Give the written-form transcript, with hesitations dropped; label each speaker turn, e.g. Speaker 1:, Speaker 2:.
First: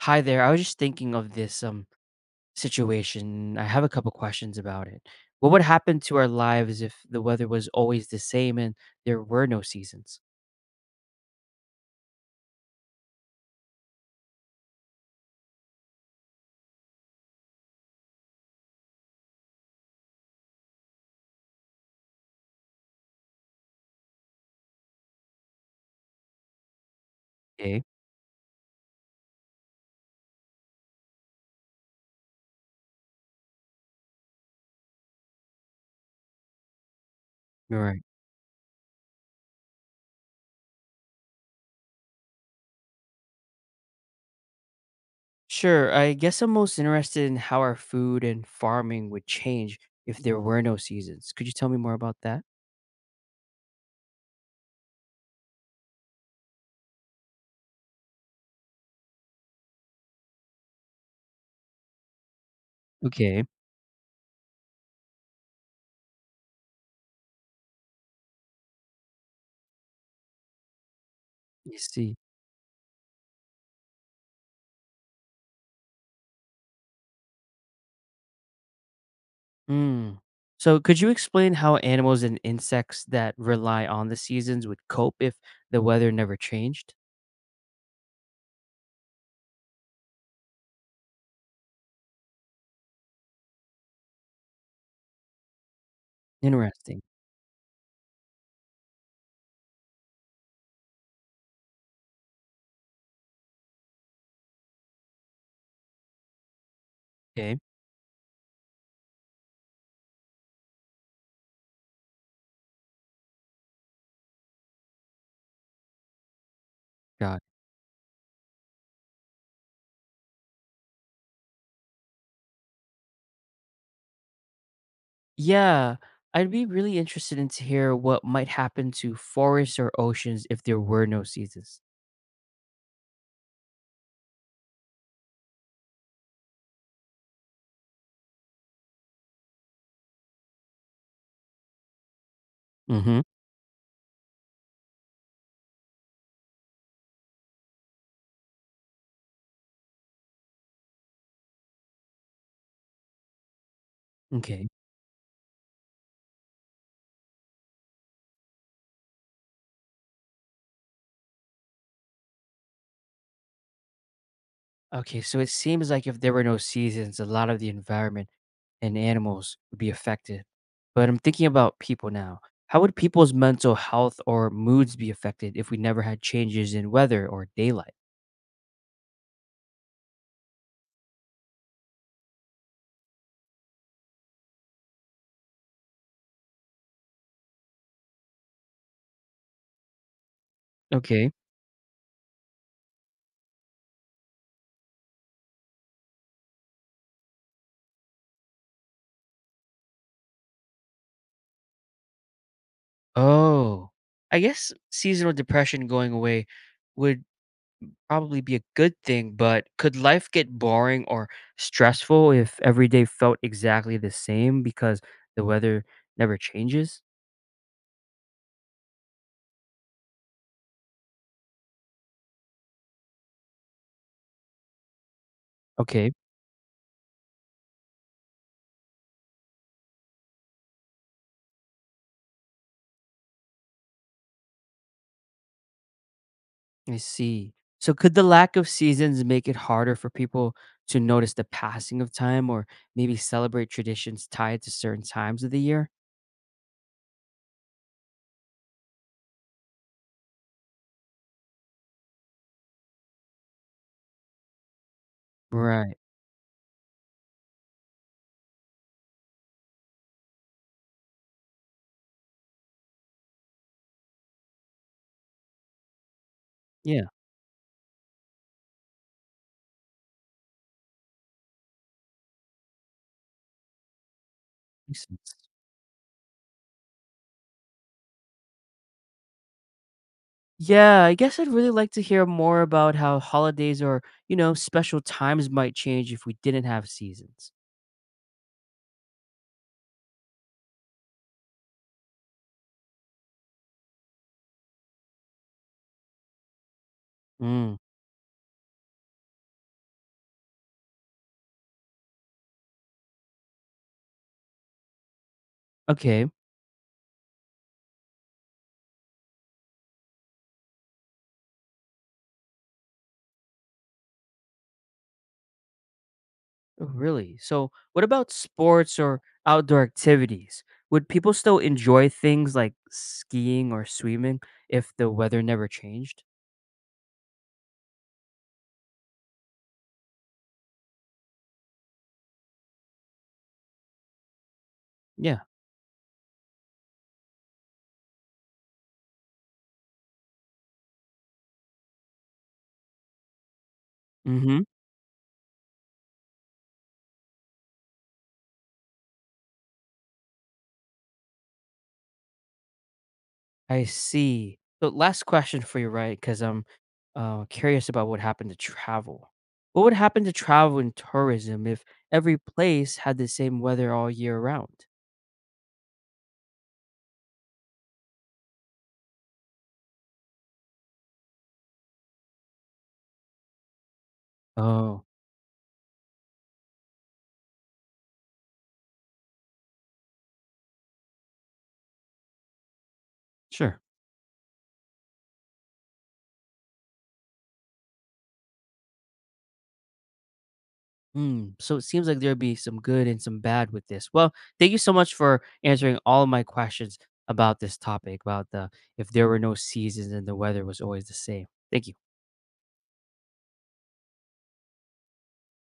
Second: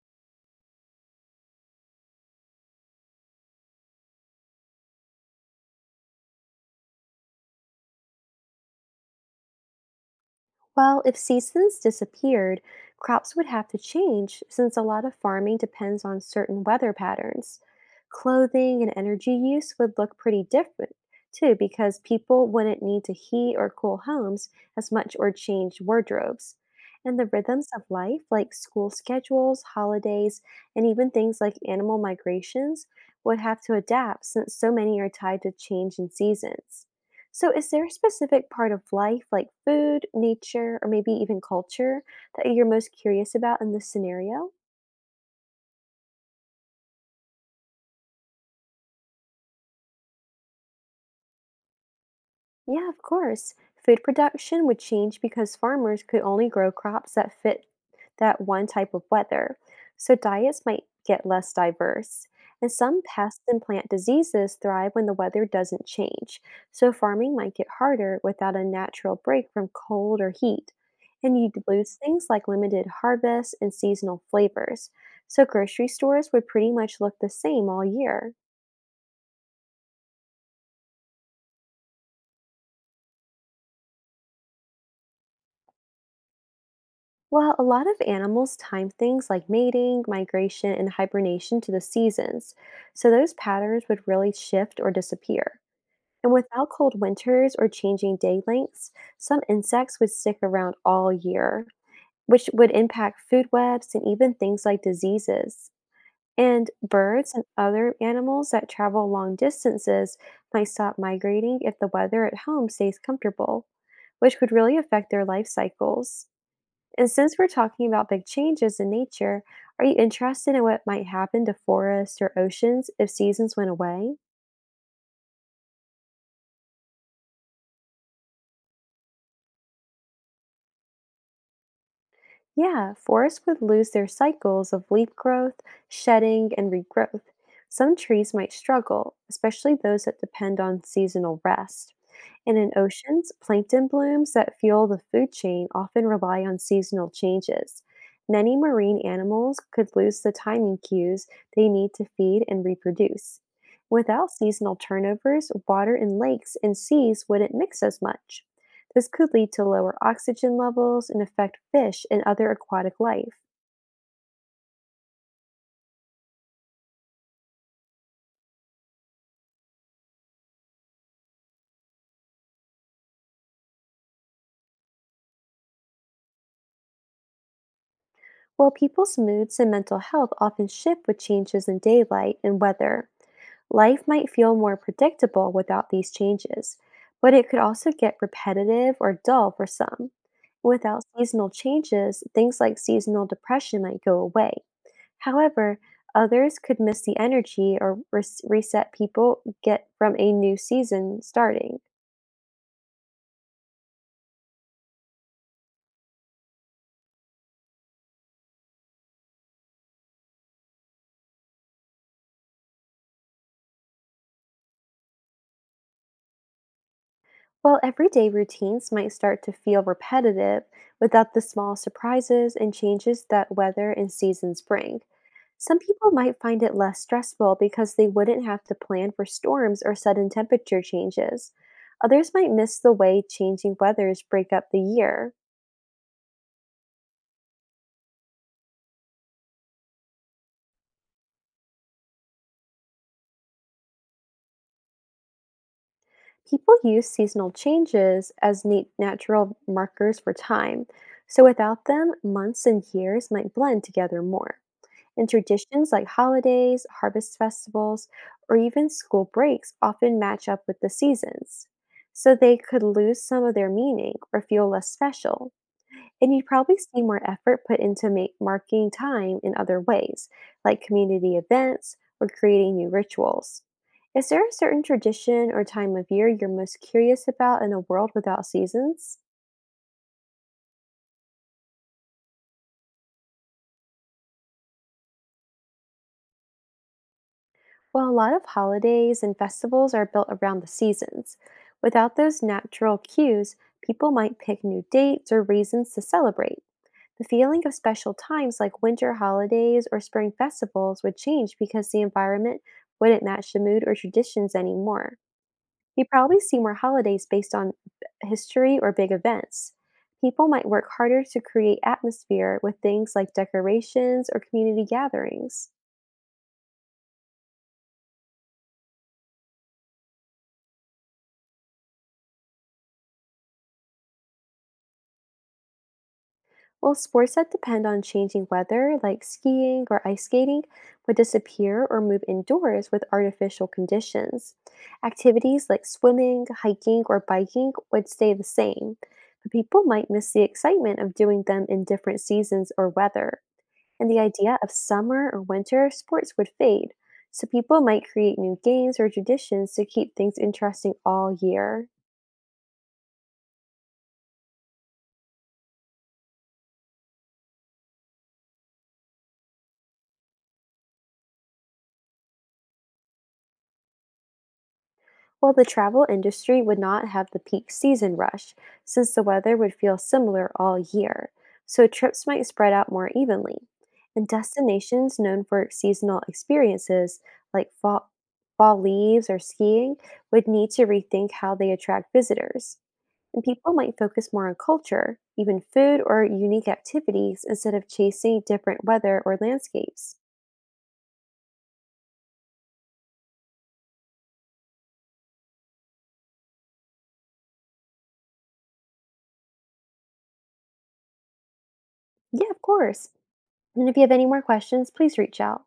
Speaker 1: Hi there. I was just thinking of this situation. I have a couple questions about it. What would happen to our lives if the weather was always the same and there were no seasons?
Speaker 2: Well, if seasons disappeared, crops would have to change since a lot of farming depends on certain weather patterns. Clothing and energy use would look pretty different, too, because people wouldn't need to heat or cool homes as much or change wardrobes. And the rhythms of
Speaker 1: Okay.
Speaker 2: life, like school schedules, holidays, and even things like animal migrations, would have to adapt since so many are tied to change in seasons. So, is
Speaker 1: All
Speaker 2: there a
Speaker 1: right.
Speaker 2: specific part of life, like food, nature, or maybe even culture, that you're most curious about in this scenario?
Speaker 1: Sure. I guess I'm most interested in how our food and farming would change if there were no seasons. Could you tell me more about that?
Speaker 2: Yeah, of course. Food production would change because farmers could only grow crops that fit that one type of weather. So diets might get less diverse. And some pest
Speaker 1: Okay.
Speaker 2: and plant diseases thrive when the weather doesn't change. So farming might get harder without a natural break from cold or heat. And you'd
Speaker 1: You
Speaker 2: lose
Speaker 1: see.
Speaker 2: things like limited harvests and seasonal flavors. So grocery stores would pretty much look the same all year.
Speaker 1: Mm. So, could you explain how animals and insects that rely on the seasons would cope if the weather never changed?
Speaker 2: Well, a lot of animals time things like mating, migration, and hibernation to the seasons, so those patterns would really shift or disappear. And without cold
Speaker 1: Interesting.
Speaker 2: winters or changing day lengths, some insects would stick around all year, which would impact food webs and even things like diseases. And birds and
Speaker 1: Okay.
Speaker 2: other animals that travel long distances might stop migrating if the weather at home stays comfortable, which could really affect their life cycles. And
Speaker 1: Got
Speaker 2: since
Speaker 1: it.
Speaker 2: we're talking about big changes in nature, are you interested in what might happen to forests or oceans if seasons went away?
Speaker 1: Yeah, I'd be really interested in to hear what might happen to forests or oceans if there were no seasons.
Speaker 2: Yeah, forests would lose their cycles of leaf growth, shedding, and regrowth. Some trees might struggle, especially those that depend on seasonal rest. And in
Speaker 1: Hmm.
Speaker 2: oceans, plankton blooms that fuel the food chain often rely on seasonal changes. Many marine animals could lose the timing cues they need to feed and reproduce. Without
Speaker 1: Okay.
Speaker 2: seasonal turnovers, water in lakes and seas wouldn't mix as much. This could lead to lower oxygen levels and affect fish and other aquatic life.
Speaker 1: Okay, so it seems like if there were no seasons, a lot of the environment and animals would be affected. But I'm thinking about people now. How would people's mental health or moods be affected if we never had changes in weather or daylight?
Speaker 2: While people's moods and mental health often shift with changes in daylight and weather, life might feel more predictable without these changes, but it could also get repetitive or dull for some. Without
Speaker 1: Okay.
Speaker 2: seasonal changes, things like seasonal depression might go away. However, others could miss the energy or reset people get from a new season starting.
Speaker 1: Oh, I guess seasonal depression going away would probably be a good thing, but could life get boring or stressful if every day felt exactly the same because the weather never changes?
Speaker 2: While everyday routines might start to feel repetitive without the small surprises and changes that weather and seasons bring, some people
Speaker 1: Okay,
Speaker 2: might find it less stressful because they wouldn't have to plan for storms or sudden temperature changes. Others might miss the way changing weathers break up the year.
Speaker 1: I see. So, could the lack of seasons make it harder for people to notice the passing of time or maybe celebrate traditions tied to certain times of the year?
Speaker 2: People use seasonal changes as neat natural markers for time, so without them, months and years might blend together more. And traditions
Speaker 1: Right.
Speaker 2: like holidays, harvest festivals, or even school breaks often match up with the seasons. So they could lose some of their meaning or feel less special. And you'd probably see
Speaker 1: Yeah,
Speaker 2: more effort put into marking time in other ways, like community events or creating new rituals. Is there a certain
Speaker 1: makes
Speaker 2: tradition
Speaker 1: sense.
Speaker 2: or time of year you're most curious about in a world without seasons?
Speaker 1: Yeah, I guess I'd really like to hear more about how holidays or special times might change if we didn't have seasons.
Speaker 2: Well, a lot of holidays and festivals are built around the seasons. Without those natural cues, people might pick new dates or reasons to celebrate. The feeling of
Speaker 1: Mm.
Speaker 2: special times like winter holidays or spring festivals would change because the environment wouldn't match the mood or traditions anymore. You
Speaker 1: Okay.
Speaker 2: probably see more holidays based on history or big events. People might work harder to create atmosphere with things like decorations or community gatherings.
Speaker 1: Oh, really? So, what about sports or outdoor activities? Would people still enjoy things like skiing or swimming if the weather never changed?
Speaker 2: Well, sports that depend on changing weather, like skiing or ice skating, would disappear or move indoors with artificial conditions.
Speaker 1: Yeah.
Speaker 2: Activities like swimming, hiking, or biking would stay the same, but people might miss the excitement of doing them in different seasons or weather. And the idea
Speaker 1: Mm-hmm.
Speaker 2: of summer or winter sports would fade, so people might create new games or traditions to keep things interesting all year.
Speaker 1: I see. So, last question for you, right? Because I'm curious about what happened to travel. What would happen to travel and tourism if every place had the same weather all year round?
Speaker 2: While the travel industry would not have the peak season rush, since the weather would feel similar all year, so trips might spread out more evenly. And
Speaker 1: Oh,
Speaker 2: destinations known for seasonal experiences, like fall leaves or skiing, would need to rethink how they attract visitors. And people
Speaker 1: sure.
Speaker 2: might focus more on culture, even food or unique activities, instead of chasing different weather or landscapes.
Speaker 1: Mm, so it seems like there'd be some good and some bad with this. Well, thank you so much for answering all of my questions about this topic about the if there were no seasons and the weather was always the same. Thank you.
Speaker 2: Yeah, of course. And if you have any more questions, please reach out.